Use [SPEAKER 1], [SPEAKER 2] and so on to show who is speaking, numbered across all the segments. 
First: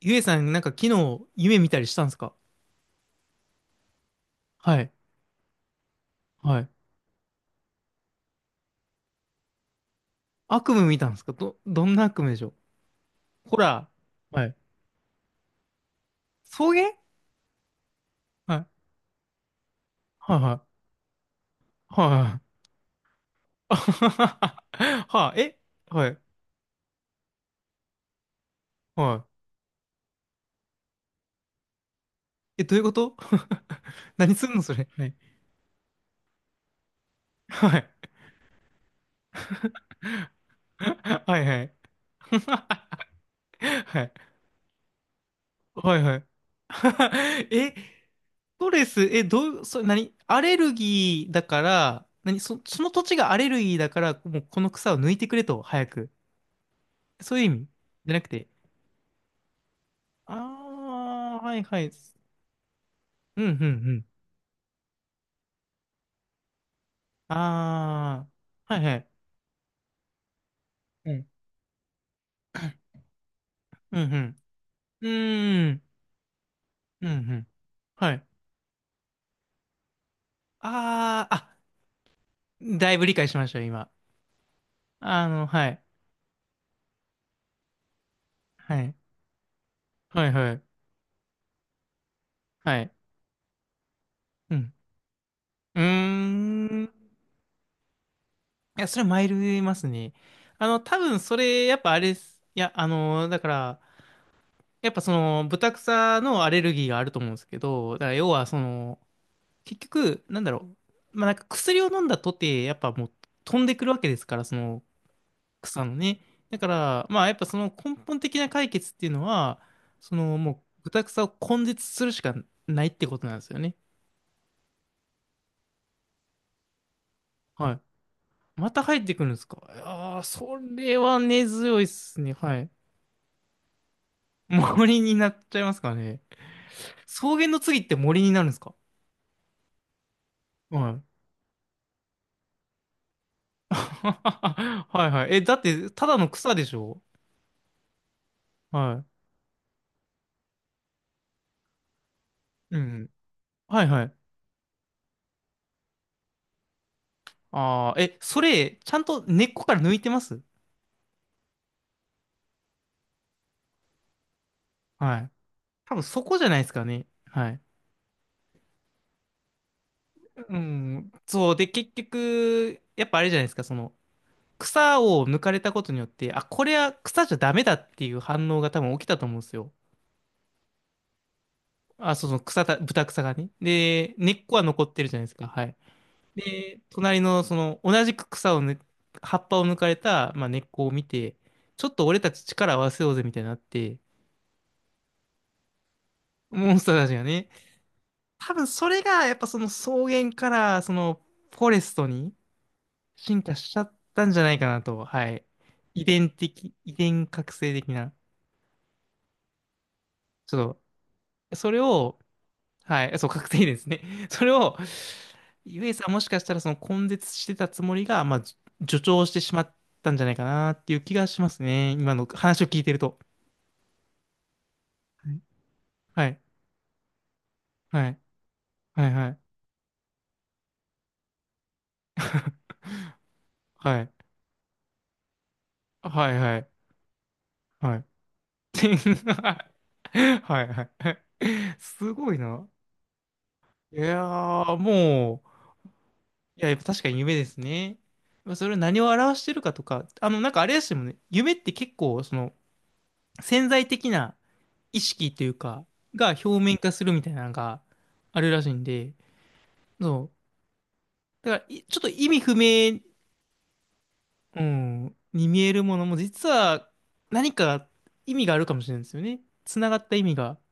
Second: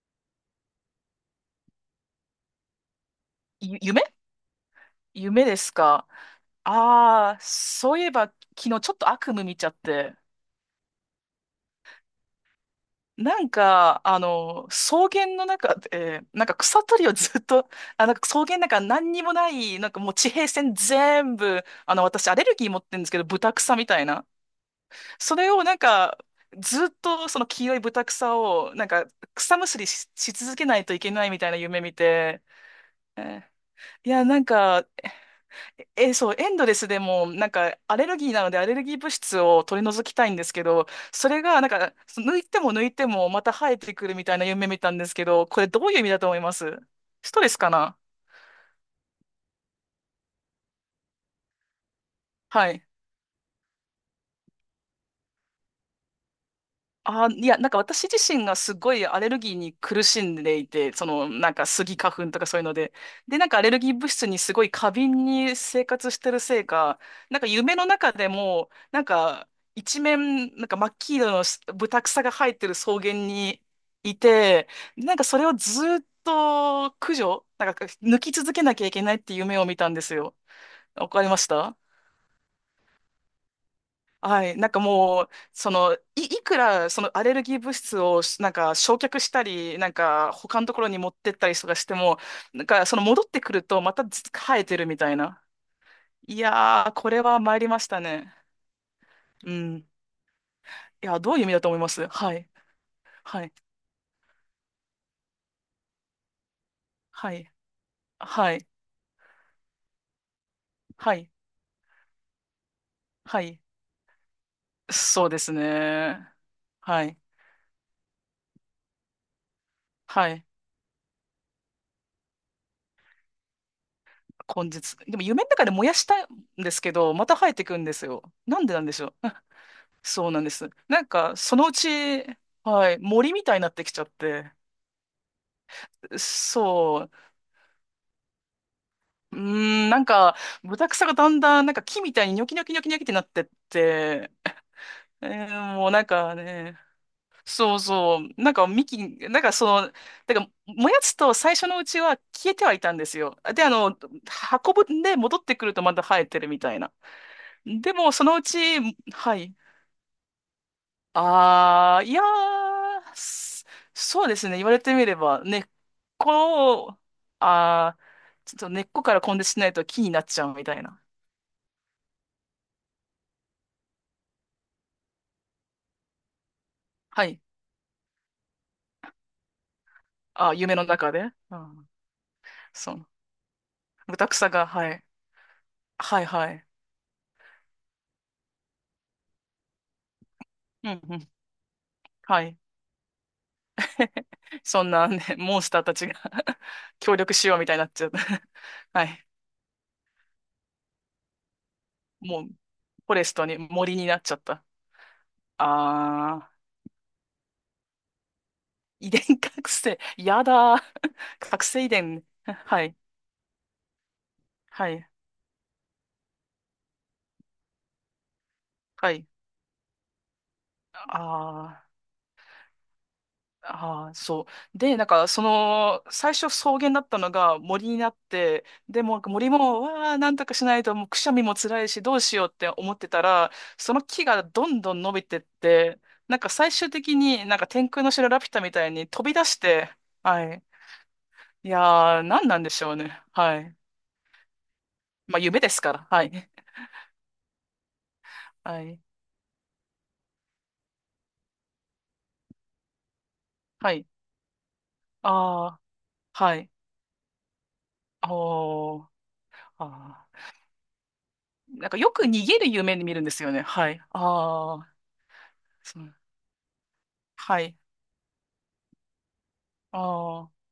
[SPEAKER 1] ゆえさん、なんか昨日夢見たりしたんですか？
[SPEAKER 2] ゆ夢
[SPEAKER 1] はい。
[SPEAKER 2] 夢ですか？
[SPEAKER 1] はい。
[SPEAKER 2] そういえば昨日ちょっと悪夢見ちゃって、
[SPEAKER 1] 悪夢見たんですか？ど、どんな悪夢でしょう？
[SPEAKER 2] なん
[SPEAKER 1] ホラ
[SPEAKER 2] か、
[SPEAKER 1] ー。はい。
[SPEAKER 2] 草原の中で、なんか
[SPEAKER 1] 送
[SPEAKER 2] 草
[SPEAKER 1] 迎。
[SPEAKER 2] 取りをずっと、あ、なんか草
[SPEAKER 1] は
[SPEAKER 2] 原
[SPEAKER 1] い。
[SPEAKER 2] なんか何にもない、なんかもう地
[SPEAKER 1] はい
[SPEAKER 2] 平
[SPEAKER 1] は
[SPEAKER 2] 線
[SPEAKER 1] い。
[SPEAKER 2] 全部、私ア
[SPEAKER 1] は
[SPEAKER 2] レ
[SPEAKER 1] い。
[SPEAKER 2] ルギー持ってるんですけど、ブタ
[SPEAKER 1] あ
[SPEAKER 2] みたい
[SPEAKER 1] は
[SPEAKER 2] な。
[SPEAKER 1] は はは
[SPEAKER 2] それ
[SPEAKER 1] え。
[SPEAKER 2] をなん
[SPEAKER 1] は
[SPEAKER 2] か、
[SPEAKER 1] い。
[SPEAKER 2] ずっとその黄色いブタを、なんか
[SPEAKER 1] は
[SPEAKER 2] 草むしりし続けないといけないみたいな夢見て、
[SPEAKER 1] い。え、どういうこと？
[SPEAKER 2] えー
[SPEAKER 1] 何
[SPEAKER 2] なん
[SPEAKER 1] すんのそ
[SPEAKER 2] か、
[SPEAKER 1] れ。はい。
[SPEAKER 2] え、そう、エンドレスでも、なん
[SPEAKER 1] は
[SPEAKER 2] か、
[SPEAKER 1] い。
[SPEAKER 2] アレルギーなので、アレルギー物質を取り除きたいんですけ ど、そ
[SPEAKER 1] は
[SPEAKER 2] れ
[SPEAKER 1] い
[SPEAKER 2] が、
[SPEAKER 1] は
[SPEAKER 2] な
[SPEAKER 1] い。
[SPEAKER 2] んか、抜いても抜いても、また生え て
[SPEAKER 1] は
[SPEAKER 2] く
[SPEAKER 1] い。
[SPEAKER 2] るみたいな夢見たんですけど、これどう
[SPEAKER 1] は
[SPEAKER 2] いう
[SPEAKER 1] い
[SPEAKER 2] 意味
[SPEAKER 1] は
[SPEAKER 2] だと
[SPEAKER 1] い。
[SPEAKER 2] 思います？スト レスか
[SPEAKER 1] え、
[SPEAKER 2] な？
[SPEAKER 1] ストレス、え、どう、それ何アレルギーだから、何そ、
[SPEAKER 2] は
[SPEAKER 1] そ
[SPEAKER 2] い。
[SPEAKER 1] の土地がアレルギーだから、もうこの草を抜いてくれと、早く。
[SPEAKER 2] あ、
[SPEAKER 1] そういう
[SPEAKER 2] い
[SPEAKER 1] 意
[SPEAKER 2] や、
[SPEAKER 1] 味
[SPEAKER 2] なんか私
[SPEAKER 1] じゃ
[SPEAKER 2] 自
[SPEAKER 1] なく
[SPEAKER 2] 身
[SPEAKER 1] て、
[SPEAKER 2] がすごいアレルギーに苦しんでい
[SPEAKER 1] あ
[SPEAKER 2] て、その、
[SPEAKER 1] あ、
[SPEAKER 2] なん
[SPEAKER 1] はい
[SPEAKER 2] か
[SPEAKER 1] は
[SPEAKER 2] ス
[SPEAKER 1] い。
[SPEAKER 2] ギ花粉とかそういうので、で、
[SPEAKER 1] うん
[SPEAKER 2] な
[SPEAKER 1] う
[SPEAKER 2] んか
[SPEAKER 1] ん
[SPEAKER 2] ア
[SPEAKER 1] う
[SPEAKER 2] レルギー
[SPEAKER 1] ん。
[SPEAKER 2] 物質にすごい過敏に生活してるせいか、なんか夢の中
[SPEAKER 1] あ
[SPEAKER 2] でも、
[SPEAKER 1] あ、はいは
[SPEAKER 2] なん
[SPEAKER 1] い。
[SPEAKER 2] か一面、なんか真っ
[SPEAKER 1] う
[SPEAKER 2] 黄
[SPEAKER 1] ん。
[SPEAKER 2] 色のブタクサが生えてる草原に
[SPEAKER 1] うんう
[SPEAKER 2] い
[SPEAKER 1] ん。
[SPEAKER 2] て、
[SPEAKER 1] う
[SPEAKER 2] なんかそれを
[SPEAKER 1] ー
[SPEAKER 2] ず
[SPEAKER 1] ん。
[SPEAKER 2] ーっと
[SPEAKER 1] うん
[SPEAKER 2] 駆
[SPEAKER 1] うん。
[SPEAKER 2] 除、なんか
[SPEAKER 1] は
[SPEAKER 2] 抜
[SPEAKER 1] い。
[SPEAKER 2] き続けなきゃいけないっていう夢を見たんですよ。わか
[SPEAKER 1] あ
[SPEAKER 2] り
[SPEAKER 1] あ、
[SPEAKER 2] まし
[SPEAKER 1] あ、
[SPEAKER 2] た？
[SPEAKER 1] だいぶ理解しましたよ、今。
[SPEAKER 2] はい、なんかも
[SPEAKER 1] あ
[SPEAKER 2] う、
[SPEAKER 1] の、は
[SPEAKER 2] そ
[SPEAKER 1] い。
[SPEAKER 2] の、いくらそのアレルギー物質をしなんか
[SPEAKER 1] はい。
[SPEAKER 2] 焼却したり、なん
[SPEAKER 1] はい
[SPEAKER 2] か
[SPEAKER 1] は
[SPEAKER 2] 他
[SPEAKER 1] い。
[SPEAKER 2] のところに持ってったりとかしても、なん
[SPEAKER 1] は
[SPEAKER 2] か
[SPEAKER 1] い。
[SPEAKER 2] その戻ってくるとまたず
[SPEAKER 1] う
[SPEAKER 2] 生え
[SPEAKER 1] ん。
[SPEAKER 2] てるみたいな。
[SPEAKER 1] うー
[SPEAKER 2] い
[SPEAKER 1] ん。
[SPEAKER 2] や
[SPEAKER 1] い
[SPEAKER 2] ー、これは参りましたね。
[SPEAKER 1] や、それはマイ
[SPEAKER 2] う
[SPEAKER 1] ルいま
[SPEAKER 2] ん。
[SPEAKER 1] す
[SPEAKER 2] い
[SPEAKER 1] ね。あの、多
[SPEAKER 2] や、
[SPEAKER 1] 分
[SPEAKER 2] ど
[SPEAKER 1] そ
[SPEAKER 2] ういう意味だ
[SPEAKER 1] れ、
[SPEAKER 2] と
[SPEAKER 1] や
[SPEAKER 2] 思
[SPEAKER 1] っ
[SPEAKER 2] いま
[SPEAKER 1] ぱあ
[SPEAKER 2] す？
[SPEAKER 1] れで
[SPEAKER 2] は
[SPEAKER 1] す。
[SPEAKER 2] い、
[SPEAKER 1] いや、あの、だ
[SPEAKER 2] は
[SPEAKER 1] か
[SPEAKER 2] い、
[SPEAKER 1] ら、やっぱその、ブタクサのアレルギーがあると思う
[SPEAKER 2] は
[SPEAKER 1] んです
[SPEAKER 2] い、
[SPEAKER 1] けど、だから要は
[SPEAKER 2] は
[SPEAKER 1] そ
[SPEAKER 2] い、
[SPEAKER 1] の、結局、なんだろ
[SPEAKER 2] は
[SPEAKER 1] う。まあ、
[SPEAKER 2] い、
[SPEAKER 1] なんか薬を飲んだとて、やっぱもう
[SPEAKER 2] は
[SPEAKER 1] 飛
[SPEAKER 2] い。
[SPEAKER 1] んでくるわけですから、その
[SPEAKER 2] そうです
[SPEAKER 1] 草のね。
[SPEAKER 2] ね。
[SPEAKER 1] だか
[SPEAKER 2] は
[SPEAKER 1] ら、
[SPEAKER 2] い、
[SPEAKER 1] まあ、やっぱその根本的な解決っていうのは、そ
[SPEAKER 2] は
[SPEAKER 1] の
[SPEAKER 2] い。
[SPEAKER 1] もう豚草を根絶するしかないってことなんですよね。
[SPEAKER 2] 根絶。でも夢の中で燃やしたんですけど、また生えて
[SPEAKER 1] は
[SPEAKER 2] くんで
[SPEAKER 1] い。
[SPEAKER 2] すよ。なん
[SPEAKER 1] ま
[SPEAKER 2] でな
[SPEAKER 1] た
[SPEAKER 2] んで
[SPEAKER 1] 入
[SPEAKER 2] し
[SPEAKER 1] っ
[SPEAKER 2] ょう。
[SPEAKER 1] てくるんですか？ああー、
[SPEAKER 2] そうなんで
[SPEAKER 1] そ
[SPEAKER 2] す。
[SPEAKER 1] れ
[SPEAKER 2] なん
[SPEAKER 1] は
[SPEAKER 2] か、
[SPEAKER 1] 根
[SPEAKER 2] そのう
[SPEAKER 1] 強いっ
[SPEAKER 2] ち、
[SPEAKER 1] すね。はい。
[SPEAKER 2] はい、森みたいになってきちゃって。
[SPEAKER 1] 森になっちゃいますかね。
[SPEAKER 2] そう。
[SPEAKER 1] 草原の次って森になるんですか？
[SPEAKER 2] うーん、なんか、ブタ
[SPEAKER 1] は
[SPEAKER 2] ク
[SPEAKER 1] い。
[SPEAKER 2] サがだんだん、なんか木みたいにニョキニョキニョキニョキってなってっ て、
[SPEAKER 1] はいは
[SPEAKER 2] え
[SPEAKER 1] い。え、だっ
[SPEAKER 2] ーも
[SPEAKER 1] て、
[SPEAKER 2] うなん
[SPEAKER 1] ただの
[SPEAKER 2] か
[SPEAKER 1] 草でし
[SPEAKER 2] ね、
[SPEAKER 1] ょ？
[SPEAKER 2] そうそう、なんか幹、
[SPEAKER 1] は
[SPEAKER 2] なんかその、だから燃やすと最初のうちは消えては
[SPEAKER 1] い。う
[SPEAKER 2] いたんで
[SPEAKER 1] ん。
[SPEAKER 2] すよ。で、あ
[SPEAKER 1] はい
[SPEAKER 2] の、
[SPEAKER 1] はい。
[SPEAKER 2] 運ぶんで戻ってくるとまた生えてるみたいな。で
[SPEAKER 1] ああ、
[SPEAKER 2] も、
[SPEAKER 1] え、
[SPEAKER 2] その
[SPEAKER 1] そ
[SPEAKER 2] うち、
[SPEAKER 1] れ、ちゃんと
[SPEAKER 2] は
[SPEAKER 1] 根っ
[SPEAKER 2] い。
[SPEAKER 1] こから抜いてます？
[SPEAKER 2] ああ、いやー、すそうですね。言われてみれ
[SPEAKER 1] はい。
[SPEAKER 2] ばね、根っ
[SPEAKER 1] 多分そこじゃないです
[SPEAKER 2] こ
[SPEAKER 1] か
[SPEAKER 2] を、
[SPEAKER 1] ね。はい。
[SPEAKER 2] ああ、ちょっと根っこから根絶しないと木になっちゃう
[SPEAKER 1] う
[SPEAKER 2] みたいな。
[SPEAKER 1] ん。そう。で、結局、やっぱあれじゃないですか、その、草を抜かれたことによって、あ、これは
[SPEAKER 2] は
[SPEAKER 1] 草じゃ
[SPEAKER 2] い。
[SPEAKER 1] ダメだっていう反応が多分起きたと思うんですよ。
[SPEAKER 2] あー夢の中で。うん。
[SPEAKER 1] あ、そうそう、草た、
[SPEAKER 2] そ
[SPEAKER 1] 豚
[SPEAKER 2] う。
[SPEAKER 1] 草がね。で、
[SPEAKER 2] ブタ
[SPEAKER 1] 根っこは
[SPEAKER 2] が、
[SPEAKER 1] 残
[SPEAKER 2] は
[SPEAKER 1] って
[SPEAKER 2] い。
[SPEAKER 1] るじゃないですか。はい。
[SPEAKER 2] はいはい。
[SPEAKER 1] で、隣の、その、同じく草をぬ、葉っぱを抜かれた、まあ、根っこ
[SPEAKER 2] う
[SPEAKER 1] を
[SPEAKER 2] ん
[SPEAKER 1] 見
[SPEAKER 2] うん。
[SPEAKER 1] て、ちょっと俺た
[SPEAKER 2] は
[SPEAKER 1] ち
[SPEAKER 2] い。
[SPEAKER 1] 力を合わせようぜみたいになって、
[SPEAKER 2] そんなね、モンスターたちが
[SPEAKER 1] モンスターたち
[SPEAKER 2] 協
[SPEAKER 1] が
[SPEAKER 2] 力
[SPEAKER 1] ね、
[SPEAKER 2] しようみたいになっちゃった。
[SPEAKER 1] 多分そ れ
[SPEAKER 2] はい。
[SPEAKER 1] がやっぱその草原からそのフォレストに
[SPEAKER 2] もう、フォレス
[SPEAKER 1] 進
[SPEAKER 2] ト
[SPEAKER 1] 化
[SPEAKER 2] に
[SPEAKER 1] しちゃ
[SPEAKER 2] 森
[SPEAKER 1] っ
[SPEAKER 2] になっ
[SPEAKER 1] たん
[SPEAKER 2] ちゃ
[SPEAKER 1] じ
[SPEAKER 2] っ
[SPEAKER 1] ゃない
[SPEAKER 2] た。
[SPEAKER 1] かなと、はい。遺伝
[SPEAKER 2] ああ、
[SPEAKER 1] 的、遺伝覚醒的な、
[SPEAKER 2] 遺伝覚醒。や
[SPEAKER 1] ちょっ
[SPEAKER 2] だー。
[SPEAKER 1] と、
[SPEAKER 2] 覚
[SPEAKER 1] それ
[SPEAKER 2] 醒遺
[SPEAKER 1] を、
[SPEAKER 2] 伝。はい。
[SPEAKER 1] はい、そう、覚醒ですね。それを、
[SPEAKER 2] はい。
[SPEAKER 1] ゆえさんもしかしたらその根絶してたつもりが、まあ、じ助
[SPEAKER 2] は
[SPEAKER 1] 長
[SPEAKER 2] い。
[SPEAKER 1] してしまったんじゃないかなっていう気がします
[SPEAKER 2] あ
[SPEAKER 1] ね。今の話を聞いてると。
[SPEAKER 2] あ、ああ、そう。で、なんか、その、
[SPEAKER 1] は
[SPEAKER 2] 最
[SPEAKER 1] い、
[SPEAKER 2] 初草原だったのが森に
[SPEAKER 1] は
[SPEAKER 2] なっ
[SPEAKER 1] い、
[SPEAKER 2] て、で
[SPEAKER 1] はい、
[SPEAKER 2] も、
[SPEAKER 1] はい、
[SPEAKER 2] 森も、わあ、なんとかしないと、もうくしゃみも辛いし、どうしようって思ってたら、そ
[SPEAKER 1] は
[SPEAKER 2] の
[SPEAKER 1] い、
[SPEAKER 2] 木がどんどん伸びてって、
[SPEAKER 1] は
[SPEAKER 2] な
[SPEAKER 1] い、はい、
[SPEAKER 2] んか
[SPEAKER 1] はい。
[SPEAKER 2] 最終的になんか天
[SPEAKER 1] はい、
[SPEAKER 2] 空の城ラピュタみたいに飛び出し て、は
[SPEAKER 1] は
[SPEAKER 2] い。
[SPEAKER 1] い。はい。
[SPEAKER 2] い
[SPEAKER 1] す
[SPEAKER 2] やー、
[SPEAKER 1] ごい
[SPEAKER 2] 何なん
[SPEAKER 1] な。
[SPEAKER 2] でしょうね。はい。
[SPEAKER 1] いやー、
[SPEAKER 2] まあ、
[SPEAKER 1] もう、
[SPEAKER 2] 夢ですから。はい。
[SPEAKER 1] いや、やっぱ確かに夢ですね。まあそれ
[SPEAKER 2] は
[SPEAKER 1] 何
[SPEAKER 2] い。
[SPEAKER 1] を表してるかとか、あの、なんかあれですよね。夢って結構、その、潜在
[SPEAKER 2] はい。
[SPEAKER 1] 的な意識という
[SPEAKER 2] ああ、
[SPEAKER 1] か、が表
[SPEAKER 2] はい。
[SPEAKER 1] 面化するみたいなのがあるらしいん
[SPEAKER 2] おー。
[SPEAKER 1] で、
[SPEAKER 2] あ
[SPEAKER 1] そう。
[SPEAKER 2] ー
[SPEAKER 1] だから、い
[SPEAKER 2] なんか
[SPEAKER 1] ちょっと
[SPEAKER 2] よく
[SPEAKER 1] 意味
[SPEAKER 2] 逃
[SPEAKER 1] 不
[SPEAKER 2] げる夢
[SPEAKER 1] 明、
[SPEAKER 2] で見るんですよね。はい。
[SPEAKER 1] う
[SPEAKER 2] ああ、
[SPEAKER 1] ん、に見えるも
[SPEAKER 2] そ
[SPEAKER 1] の
[SPEAKER 2] う。
[SPEAKER 1] も、実は何
[SPEAKER 2] はい。
[SPEAKER 1] か意味があるかもしれないですよね。つなが
[SPEAKER 2] あ
[SPEAKER 1] った意味が。
[SPEAKER 2] あ。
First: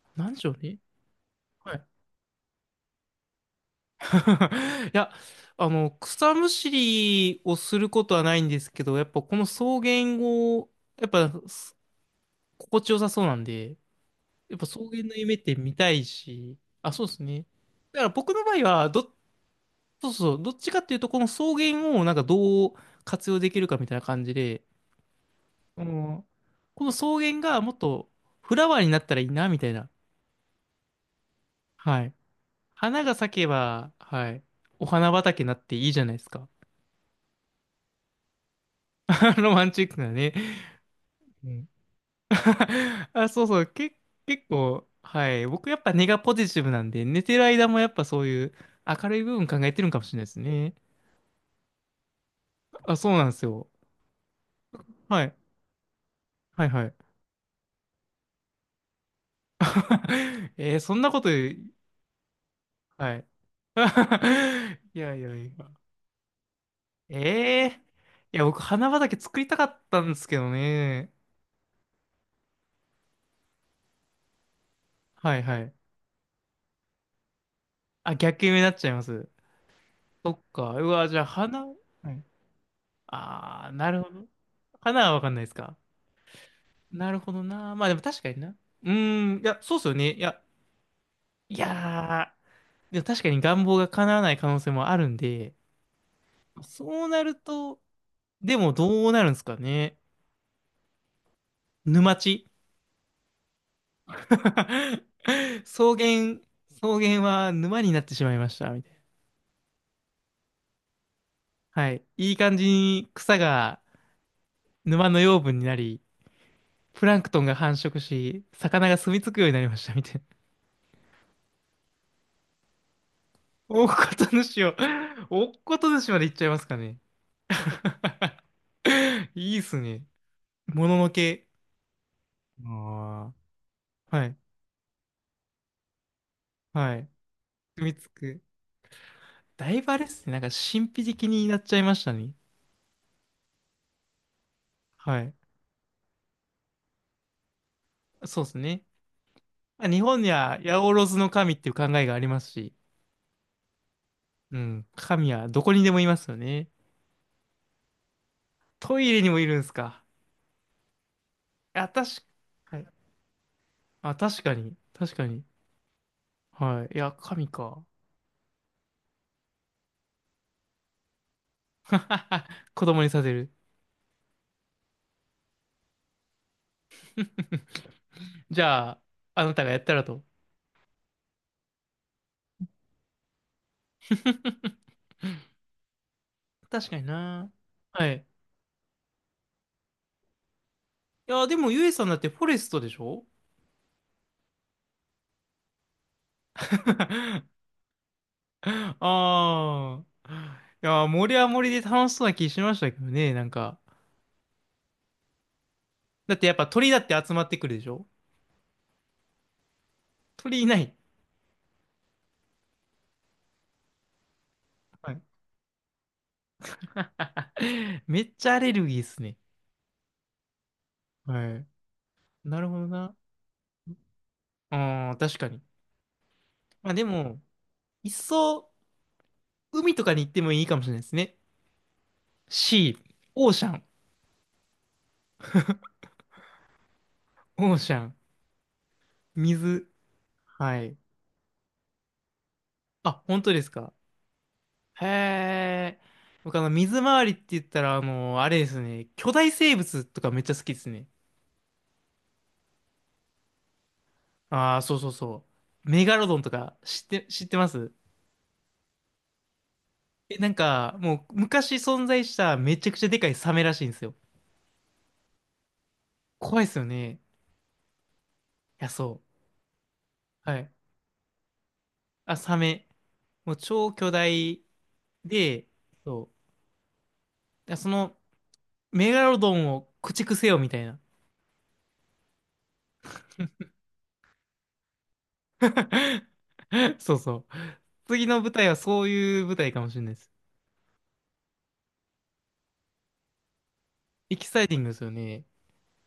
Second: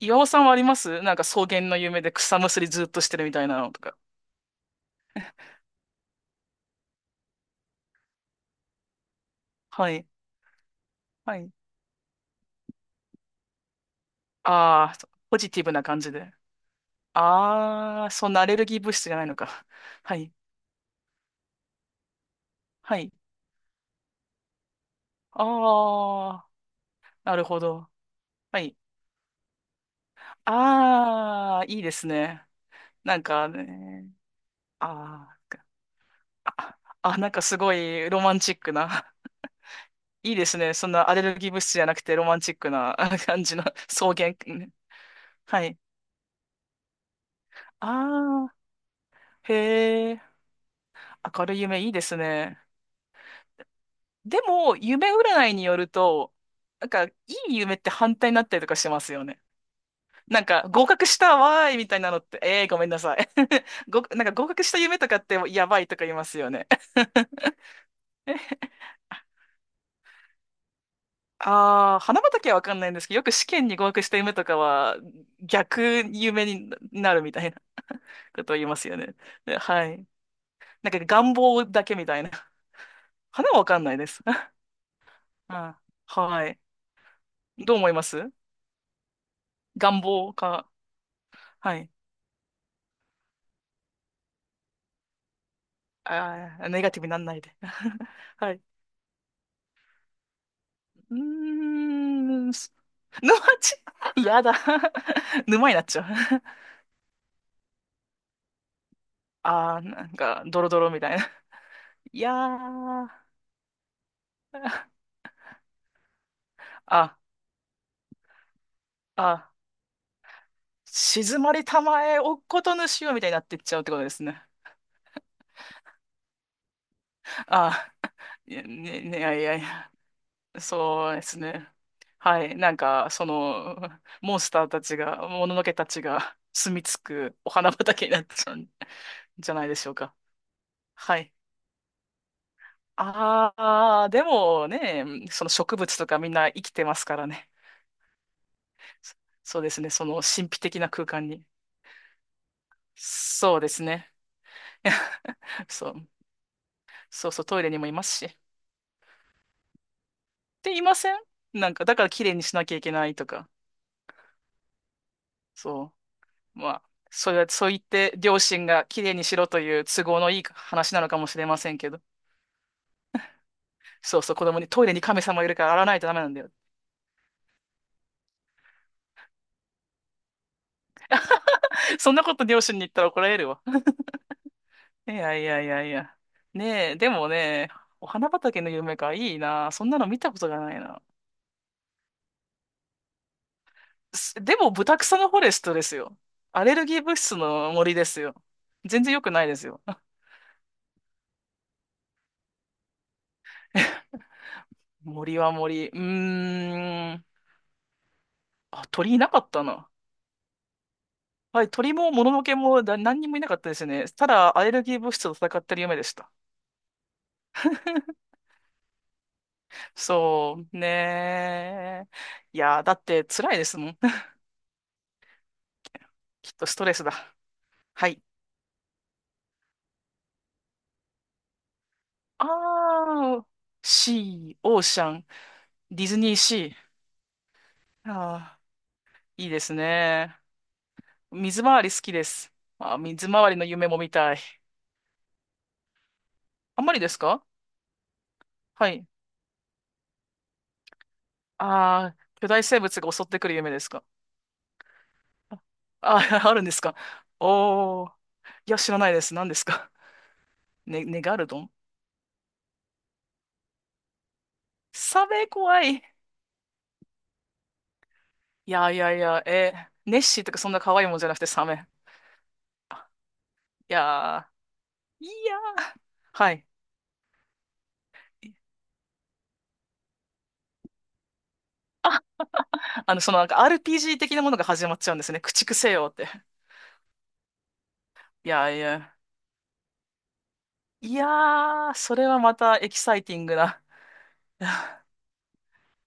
[SPEAKER 2] 岩尾
[SPEAKER 1] なんで
[SPEAKER 2] さ
[SPEAKER 1] し
[SPEAKER 2] んは
[SPEAKER 1] ょう
[SPEAKER 2] ありま
[SPEAKER 1] ね。
[SPEAKER 2] す？なんか草原
[SPEAKER 1] は
[SPEAKER 2] の
[SPEAKER 1] い。
[SPEAKER 2] 夢で草むしりずっとしてるみたいなのとか。
[SPEAKER 1] いや、あの、草むしりをすることはないんですけど、やっぱこの草
[SPEAKER 2] はい。
[SPEAKER 1] 原を、やっぱ
[SPEAKER 2] はい。
[SPEAKER 1] す心地よさそうなんで、やっぱ草
[SPEAKER 2] あ
[SPEAKER 1] 原
[SPEAKER 2] あ、
[SPEAKER 1] の夢っ
[SPEAKER 2] ポジ
[SPEAKER 1] て
[SPEAKER 2] ティブ
[SPEAKER 1] 見
[SPEAKER 2] な
[SPEAKER 1] た
[SPEAKER 2] 感
[SPEAKER 1] い
[SPEAKER 2] じで。
[SPEAKER 1] し、あ、そうですね。だか
[SPEAKER 2] あ
[SPEAKER 1] ら
[SPEAKER 2] あ、そ
[SPEAKER 1] 僕
[SPEAKER 2] んな
[SPEAKER 1] の
[SPEAKER 2] ア
[SPEAKER 1] 場
[SPEAKER 2] レ
[SPEAKER 1] 合
[SPEAKER 2] ルギー
[SPEAKER 1] は、
[SPEAKER 2] 物質
[SPEAKER 1] ど、
[SPEAKER 2] じゃないのか。
[SPEAKER 1] そう
[SPEAKER 2] はい。
[SPEAKER 1] そう、どっちかっていうと、この草原をなんかどう
[SPEAKER 2] はい。
[SPEAKER 1] 活用できるかみたいな感じで、この
[SPEAKER 2] ああ、
[SPEAKER 1] 草原
[SPEAKER 2] なる
[SPEAKER 1] が
[SPEAKER 2] ほ
[SPEAKER 1] もっ
[SPEAKER 2] ど。
[SPEAKER 1] とフ
[SPEAKER 2] は
[SPEAKER 1] ラ
[SPEAKER 2] い。
[SPEAKER 1] ワーになったらいいな、みたいな。
[SPEAKER 2] ああ、いいで
[SPEAKER 1] は
[SPEAKER 2] す
[SPEAKER 1] い。
[SPEAKER 2] ね。
[SPEAKER 1] 花が
[SPEAKER 2] なん
[SPEAKER 1] 咲け
[SPEAKER 2] か
[SPEAKER 1] ば、
[SPEAKER 2] ね、
[SPEAKER 1] はい。お花
[SPEAKER 2] あ
[SPEAKER 1] 畑にな
[SPEAKER 2] ー
[SPEAKER 1] っていいじゃないですか。
[SPEAKER 2] あ、あ、なんかすごいロマンチックな。
[SPEAKER 1] ロマンチックなね。
[SPEAKER 2] いいですね。そんなアレル
[SPEAKER 1] う
[SPEAKER 2] ギー物
[SPEAKER 1] ん。
[SPEAKER 2] 質じゃなくてロマンチックな あ
[SPEAKER 1] あ、
[SPEAKER 2] 感
[SPEAKER 1] そう
[SPEAKER 2] じ
[SPEAKER 1] そ
[SPEAKER 2] の
[SPEAKER 1] う、け、
[SPEAKER 2] 草原。
[SPEAKER 1] 結
[SPEAKER 2] ね？
[SPEAKER 1] 構、はい。
[SPEAKER 2] は
[SPEAKER 1] 僕や
[SPEAKER 2] い。
[SPEAKER 1] っぱ根がポジティブなんで、寝てる間もやっぱそうい
[SPEAKER 2] あ
[SPEAKER 1] う
[SPEAKER 2] あ、
[SPEAKER 1] 明るい部分考えてるんかも
[SPEAKER 2] へ
[SPEAKER 1] しれ
[SPEAKER 2] え、
[SPEAKER 1] ないですね。
[SPEAKER 2] 明るい夢いいですね。
[SPEAKER 1] あ、そうなんですよ。
[SPEAKER 2] でも、夢
[SPEAKER 1] はい。
[SPEAKER 2] 占いによると、
[SPEAKER 1] はいは
[SPEAKER 2] なん
[SPEAKER 1] い。
[SPEAKER 2] か、いい夢って反対になったりとかしますよね。なん か、
[SPEAKER 1] えー、
[SPEAKER 2] 合
[SPEAKER 1] そん
[SPEAKER 2] 格
[SPEAKER 1] な
[SPEAKER 2] し
[SPEAKER 1] こと、
[SPEAKER 2] たわーいみたいなのって、ええー、ごめんな
[SPEAKER 1] は
[SPEAKER 2] さ
[SPEAKER 1] い。
[SPEAKER 2] い。ご、なんか合格した
[SPEAKER 1] い
[SPEAKER 2] 夢と
[SPEAKER 1] や
[SPEAKER 2] か
[SPEAKER 1] い
[SPEAKER 2] っ
[SPEAKER 1] や
[SPEAKER 2] て
[SPEAKER 1] い
[SPEAKER 2] や
[SPEAKER 1] や。
[SPEAKER 2] ばいとか言いますよね。
[SPEAKER 1] え え。いや、僕、花畑作りたかったんですけどね。
[SPEAKER 2] ああ、花畑はわかんないんですけど、よく試験に合格した夢とかは
[SPEAKER 1] はいはい。
[SPEAKER 2] 逆夢になるみたいな
[SPEAKER 1] あ、
[SPEAKER 2] こ
[SPEAKER 1] 逆
[SPEAKER 2] とを
[SPEAKER 1] 夢に
[SPEAKER 2] 言い
[SPEAKER 1] なっ
[SPEAKER 2] ま
[SPEAKER 1] ち
[SPEAKER 2] す
[SPEAKER 1] ゃい
[SPEAKER 2] よ
[SPEAKER 1] ま
[SPEAKER 2] ね。
[SPEAKER 1] す。
[SPEAKER 2] ではい。
[SPEAKER 1] そっか。う
[SPEAKER 2] なんか
[SPEAKER 1] わ、じゃあ
[SPEAKER 2] 願望
[SPEAKER 1] 花、は
[SPEAKER 2] だけみたい
[SPEAKER 1] い。
[SPEAKER 2] な。花はわ
[SPEAKER 1] あー、
[SPEAKER 2] かん
[SPEAKER 1] な
[SPEAKER 2] ない
[SPEAKER 1] る
[SPEAKER 2] で
[SPEAKER 1] ほ
[SPEAKER 2] す。
[SPEAKER 1] ど。花はわかんないですか？
[SPEAKER 2] あ、はい。
[SPEAKER 1] なるほど
[SPEAKER 2] ど
[SPEAKER 1] な。
[SPEAKER 2] う
[SPEAKER 1] まあ
[SPEAKER 2] 思い
[SPEAKER 1] でも
[SPEAKER 2] ま
[SPEAKER 1] 確か
[SPEAKER 2] す？
[SPEAKER 1] にな。うーん、いや、そうっすよ
[SPEAKER 2] 願
[SPEAKER 1] ね。い
[SPEAKER 2] 望
[SPEAKER 1] や、
[SPEAKER 2] か。
[SPEAKER 1] い
[SPEAKER 2] はい。
[SPEAKER 1] やー、でも確かに願望が叶わない可能性もあるんで、
[SPEAKER 2] あー、ネガティ
[SPEAKER 1] そ
[SPEAKER 2] ブ
[SPEAKER 1] う
[SPEAKER 2] にな
[SPEAKER 1] な
[SPEAKER 2] ん
[SPEAKER 1] る
[SPEAKER 2] ないで。
[SPEAKER 1] と、
[SPEAKER 2] は
[SPEAKER 1] で
[SPEAKER 2] い。
[SPEAKER 1] もどうなるんですかね。
[SPEAKER 2] う
[SPEAKER 1] 沼地。
[SPEAKER 2] ーん、す沼地、や だ。沼になっ
[SPEAKER 1] 草
[SPEAKER 2] ちゃう。
[SPEAKER 1] 原、草原は沼になってしまいました、みたいな。
[SPEAKER 2] あー、なんか、ドロドロみたいな。
[SPEAKER 1] はい。
[SPEAKER 2] いや
[SPEAKER 1] いい感じ
[SPEAKER 2] ー、
[SPEAKER 1] に草が沼 の養分になり、プ
[SPEAKER 2] あ、
[SPEAKER 1] ランクトンが繁殖し、魚が住み着くよう
[SPEAKER 2] あ、
[SPEAKER 1] になりました、みたいな。
[SPEAKER 2] 静まりたまえ、おっことぬしよみたいになってっちゃうっ
[SPEAKER 1] おっ
[SPEAKER 2] てことで
[SPEAKER 1] こ
[SPEAKER 2] す
[SPEAKER 1] と
[SPEAKER 2] ね。
[SPEAKER 1] 主を、おっこと主まで行っちゃいますかね。
[SPEAKER 2] あー、いやね、ね、いや いや
[SPEAKER 1] いい
[SPEAKER 2] い
[SPEAKER 1] っす
[SPEAKER 2] や。
[SPEAKER 1] ね。ものの
[SPEAKER 2] そうです
[SPEAKER 1] け。
[SPEAKER 2] ね。はい。なんか、そ
[SPEAKER 1] あ
[SPEAKER 2] の、
[SPEAKER 1] あ、はい。
[SPEAKER 2] モンスターたちが、もののけたちが 住み着
[SPEAKER 1] はい。
[SPEAKER 2] くお花
[SPEAKER 1] 組み
[SPEAKER 2] 畑
[SPEAKER 1] つ
[SPEAKER 2] になっ
[SPEAKER 1] く。
[SPEAKER 2] ちゃうんじゃ ない
[SPEAKER 1] だ
[SPEAKER 2] で
[SPEAKER 1] い
[SPEAKER 2] し
[SPEAKER 1] ぶ
[SPEAKER 2] ょう
[SPEAKER 1] あれっ
[SPEAKER 2] か。
[SPEAKER 1] すね。なんか神秘
[SPEAKER 2] は
[SPEAKER 1] 的
[SPEAKER 2] い。
[SPEAKER 1] になっちゃいましたね。
[SPEAKER 2] ああ、でもね、
[SPEAKER 1] はい。
[SPEAKER 2] その植物とかみんな生きてますからね。
[SPEAKER 1] そうですね。
[SPEAKER 2] そそうです
[SPEAKER 1] まあ
[SPEAKER 2] ね。
[SPEAKER 1] 日
[SPEAKER 2] そ
[SPEAKER 1] 本
[SPEAKER 2] の
[SPEAKER 1] に
[SPEAKER 2] 神
[SPEAKER 1] は
[SPEAKER 2] 秘的
[SPEAKER 1] 八
[SPEAKER 2] な
[SPEAKER 1] 百
[SPEAKER 2] 空
[SPEAKER 1] 万
[SPEAKER 2] 間
[SPEAKER 1] の
[SPEAKER 2] に。
[SPEAKER 1] 神っていう考えがありますし、
[SPEAKER 2] そうですね。
[SPEAKER 1] うん。神 はどこに
[SPEAKER 2] そ
[SPEAKER 1] でもい
[SPEAKER 2] う。
[SPEAKER 1] ますよね。
[SPEAKER 2] そうそう、トイレにもいますし。っ
[SPEAKER 1] トイレにもいるんすか。
[SPEAKER 2] て言いません？なんか、
[SPEAKER 1] あ、
[SPEAKER 2] だか
[SPEAKER 1] 確
[SPEAKER 2] ら綺麗にしなき
[SPEAKER 1] か、
[SPEAKER 2] ゃ
[SPEAKER 1] は
[SPEAKER 2] い
[SPEAKER 1] い。
[SPEAKER 2] けないとか。
[SPEAKER 1] あ、確かに。確かに。
[SPEAKER 2] そう。まあ、
[SPEAKER 1] はい。いや、
[SPEAKER 2] それは、
[SPEAKER 1] 神
[SPEAKER 2] そう言っ
[SPEAKER 1] か。
[SPEAKER 2] て両親がきれいにしろという都合のいい話なのかもしれませんけど。
[SPEAKER 1] 子供にさせる。
[SPEAKER 2] そうそう、子供にトイレに神様いるから洗わないとダメなんだよ。
[SPEAKER 1] じゃあ、あなたがやったらと。
[SPEAKER 2] そんなこと両親に言ったら怒られるわ。いやいやいやいや。
[SPEAKER 1] 確
[SPEAKER 2] ね
[SPEAKER 1] か
[SPEAKER 2] え、
[SPEAKER 1] に
[SPEAKER 2] でも
[SPEAKER 1] な。
[SPEAKER 2] ね、お
[SPEAKER 1] はい。
[SPEAKER 2] 花畑の夢か、いいな。そんなの見たことがないな。
[SPEAKER 1] いや、でも、ゆえさんだってフォレストでしょ？
[SPEAKER 2] すでも、ブタクサのフォレストですよ。アレルギー物質 の森ですよ。
[SPEAKER 1] あ
[SPEAKER 2] 全然良くないですよ。
[SPEAKER 1] あ。いやー、森は森で楽しそうな気しましたけどね、なんか。
[SPEAKER 2] 森は森。う
[SPEAKER 1] だってやっぱ鳥だっ
[SPEAKER 2] ー
[SPEAKER 1] て
[SPEAKER 2] ん。
[SPEAKER 1] 集まってくるでしょ？
[SPEAKER 2] あ、鳥いなかったな。
[SPEAKER 1] 鳥いない。
[SPEAKER 2] はい、鳥ももののけもだ何にもいなかったですね。ただ、アレルギー物
[SPEAKER 1] はい。
[SPEAKER 2] 質と戦ってる夢でした。
[SPEAKER 1] め っちゃアレルギーっすね。
[SPEAKER 2] そう
[SPEAKER 1] はい。
[SPEAKER 2] ねー。い
[SPEAKER 1] なるほ
[SPEAKER 2] やー、
[SPEAKER 1] ど
[SPEAKER 2] だっ
[SPEAKER 1] な。
[SPEAKER 2] て辛いですもん。
[SPEAKER 1] ああ、確かに。
[SPEAKER 2] きっとスト
[SPEAKER 1] まあ
[SPEAKER 2] レ
[SPEAKER 1] で
[SPEAKER 2] スだ。
[SPEAKER 1] も、い
[SPEAKER 2] は
[SPEAKER 1] っ
[SPEAKER 2] い。
[SPEAKER 1] そ、海とかに行ってもいいかもしれないですね。
[SPEAKER 2] あ
[SPEAKER 1] シー、
[SPEAKER 2] ー、
[SPEAKER 1] オーシャン、
[SPEAKER 2] シー、オーシャン、ディズニーシ
[SPEAKER 1] オーシャ
[SPEAKER 2] ー。
[SPEAKER 1] ン、
[SPEAKER 2] あー、いいです
[SPEAKER 1] 水。
[SPEAKER 2] ね。
[SPEAKER 1] はい。
[SPEAKER 2] 水回り好きです。あー、
[SPEAKER 1] あ、
[SPEAKER 2] 水
[SPEAKER 1] 本
[SPEAKER 2] 回
[SPEAKER 1] 当
[SPEAKER 2] り
[SPEAKER 1] で
[SPEAKER 2] の
[SPEAKER 1] す
[SPEAKER 2] 夢
[SPEAKER 1] か。
[SPEAKER 2] も見たい。
[SPEAKER 1] へえ。僕あの、
[SPEAKER 2] あんま
[SPEAKER 1] 水
[SPEAKER 2] りです
[SPEAKER 1] 回りって
[SPEAKER 2] か？
[SPEAKER 1] 言ったら、あの、あれです
[SPEAKER 2] はい。
[SPEAKER 1] ね、巨大生物とかめっちゃ好きですね。
[SPEAKER 2] あー、巨大生物が襲ってくる夢ですか？
[SPEAKER 1] ああ、そうそうそ
[SPEAKER 2] あ、
[SPEAKER 1] う。メガロド
[SPEAKER 2] あ
[SPEAKER 1] ン と
[SPEAKER 2] あるんで
[SPEAKER 1] か
[SPEAKER 2] すか？
[SPEAKER 1] 知って、知ってます？
[SPEAKER 2] おー。いや、知らないです。何ですか？
[SPEAKER 1] え、なんか、
[SPEAKER 2] ね、ネ
[SPEAKER 1] もう
[SPEAKER 2] ガルドン。
[SPEAKER 1] 昔存在しためちゃくちゃでかいサメらしいんですよ。
[SPEAKER 2] サメ怖い。
[SPEAKER 1] 怖いですよね。い
[SPEAKER 2] い
[SPEAKER 1] や、
[SPEAKER 2] やいやい
[SPEAKER 1] そ
[SPEAKER 2] や、えーネッシー
[SPEAKER 1] う。
[SPEAKER 2] と
[SPEAKER 1] は
[SPEAKER 2] かそ
[SPEAKER 1] い。
[SPEAKER 2] んな可愛いもんじゃなくてサメ。
[SPEAKER 1] あ、サメ。
[SPEAKER 2] あ
[SPEAKER 1] もう超
[SPEAKER 2] い
[SPEAKER 1] 巨
[SPEAKER 2] や
[SPEAKER 1] 大
[SPEAKER 2] ー、いや
[SPEAKER 1] で、
[SPEAKER 2] ー、
[SPEAKER 1] そ
[SPEAKER 2] は
[SPEAKER 1] う。
[SPEAKER 2] い。
[SPEAKER 1] いやその、メガロドンを駆逐せよみたいな。
[SPEAKER 2] あの、そのなんか RPG 的なものが始まっちゃうんですね。駆逐せよって。
[SPEAKER 1] そうそう。次の
[SPEAKER 2] い
[SPEAKER 1] 舞台
[SPEAKER 2] や
[SPEAKER 1] は
[SPEAKER 2] い
[SPEAKER 1] そう
[SPEAKER 2] や、
[SPEAKER 1] いう舞台かもしれないです。
[SPEAKER 2] いやー、それはまたエキサイティングな。
[SPEAKER 1] エキサイティングで すよね。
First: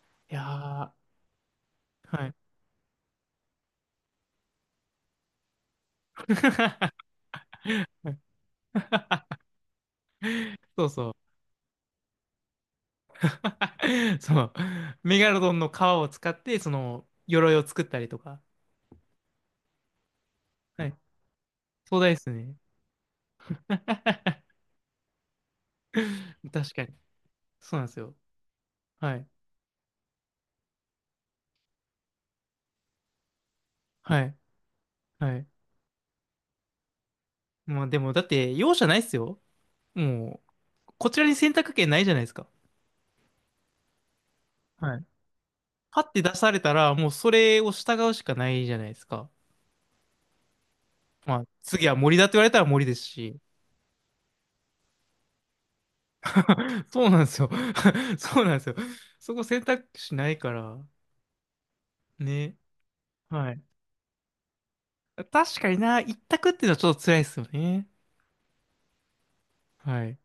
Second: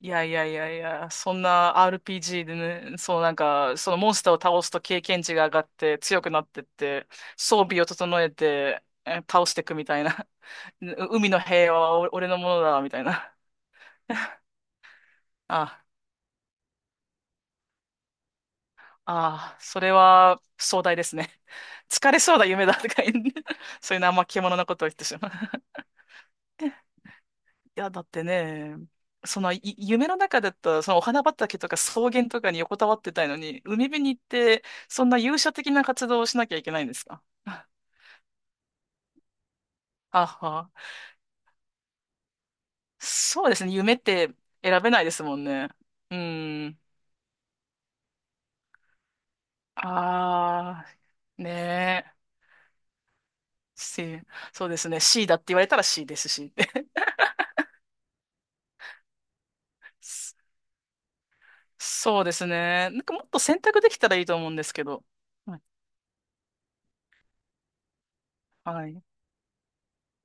[SPEAKER 2] いやい
[SPEAKER 1] いや
[SPEAKER 2] やいやいや、
[SPEAKER 1] ー、
[SPEAKER 2] そんな
[SPEAKER 1] はい。
[SPEAKER 2] RPG でね、そうなんか、そのモンスターを倒すと経験値が上がって強くなってっ て、装備を整えて、え倒していくみたいな。
[SPEAKER 1] そう
[SPEAKER 2] う
[SPEAKER 1] そう。
[SPEAKER 2] 海の平和はお俺のものだ、みたいな。
[SPEAKER 1] そ の、メガロドンの皮
[SPEAKER 2] あ、
[SPEAKER 1] を使って、その、鎧を作ったりとか。
[SPEAKER 2] ああ、それは壮
[SPEAKER 1] はい。
[SPEAKER 2] 大ですね。
[SPEAKER 1] 壮大
[SPEAKER 2] 疲
[SPEAKER 1] で
[SPEAKER 2] れ
[SPEAKER 1] す
[SPEAKER 2] そうな
[SPEAKER 1] ね。
[SPEAKER 2] 夢だとか言う そういうのあんま 獣なことを言ってしまう。
[SPEAKER 1] 確かに。そうなん
[SPEAKER 2] や、
[SPEAKER 1] です
[SPEAKER 2] だっ
[SPEAKER 1] よ。
[SPEAKER 2] てね、
[SPEAKER 1] はい。
[SPEAKER 2] その、い夢の中だったら、そのお花畑とか草原とかに横たわってたいのに、海辺に
[SPEAKER 1] は
[SPEAKER 2] 行っ
[SPEAKER 1] い。
[SPEAKER 2] て、そんな
[SPEAKER 1] は
[SPEAKER 2] 勇
[SPEAKER 1] い。
[SPEAKER 2] 者的な活動をしなきゃいけないんですか？
[SPEAKER 1] まあでも、だって、容赦ないっすよ。
[SPEAKER 2] あ
[SPEAKER 1] も
[SPEAKER 2] は。
[SPEAKER 1] う、こちらに選択権ないじゃないですか。
[SPEAKER 2] そうですね、夢って選べ
[SPEAKER 1] は
[SPEAKER 2] ない
[SPEAKER 1] い。
[SPEAKER 2] ですもんね。
[SPEAKER 1] パッ
[SPEAKER 2] う
[SPEAKER 1] て出された
[SPEAKER 2] ん。
[SPEAKER 1] ら、もうそれを従うしかないじゃないですか。
[SPEAKER 2] あ
[SPEAKER 1] ま
[SPEAKER 2] あ、
[SPEAKER 1] あ、次は
[SPEAKER 2] ね
[SPEAKER 1] 森
[SPEAKER 2] え。
[SPEAKER 1] だって言われたら森ですし。
[SPEAKER 2] C、そうですね。C だって言われたら C ですし。
[SPEAKER 1] そうなんですよ。そうなんですよ。そこ選択 肢な
[SPEAKER 2] そ
[SPEAKER 1] いから。
[SPEAKER 2] そうです
[SPEAKER 1] ね。
[SPEAKER 2] ね。なんかもっと
[SPEAKER 1] は
[SPEAKER 2] 選
[SPEAKER 1] い。
[SPEAKER 2] 択できたらいいと思うんですけど。は
[SPEAKER 1] 確
[SPEAKER 2] い。
[SPEAKER 1] かにな、一択っていうのはちょっと辛いですよね。
[SPEAKER 2] はい
[SPEAKER 1] はい。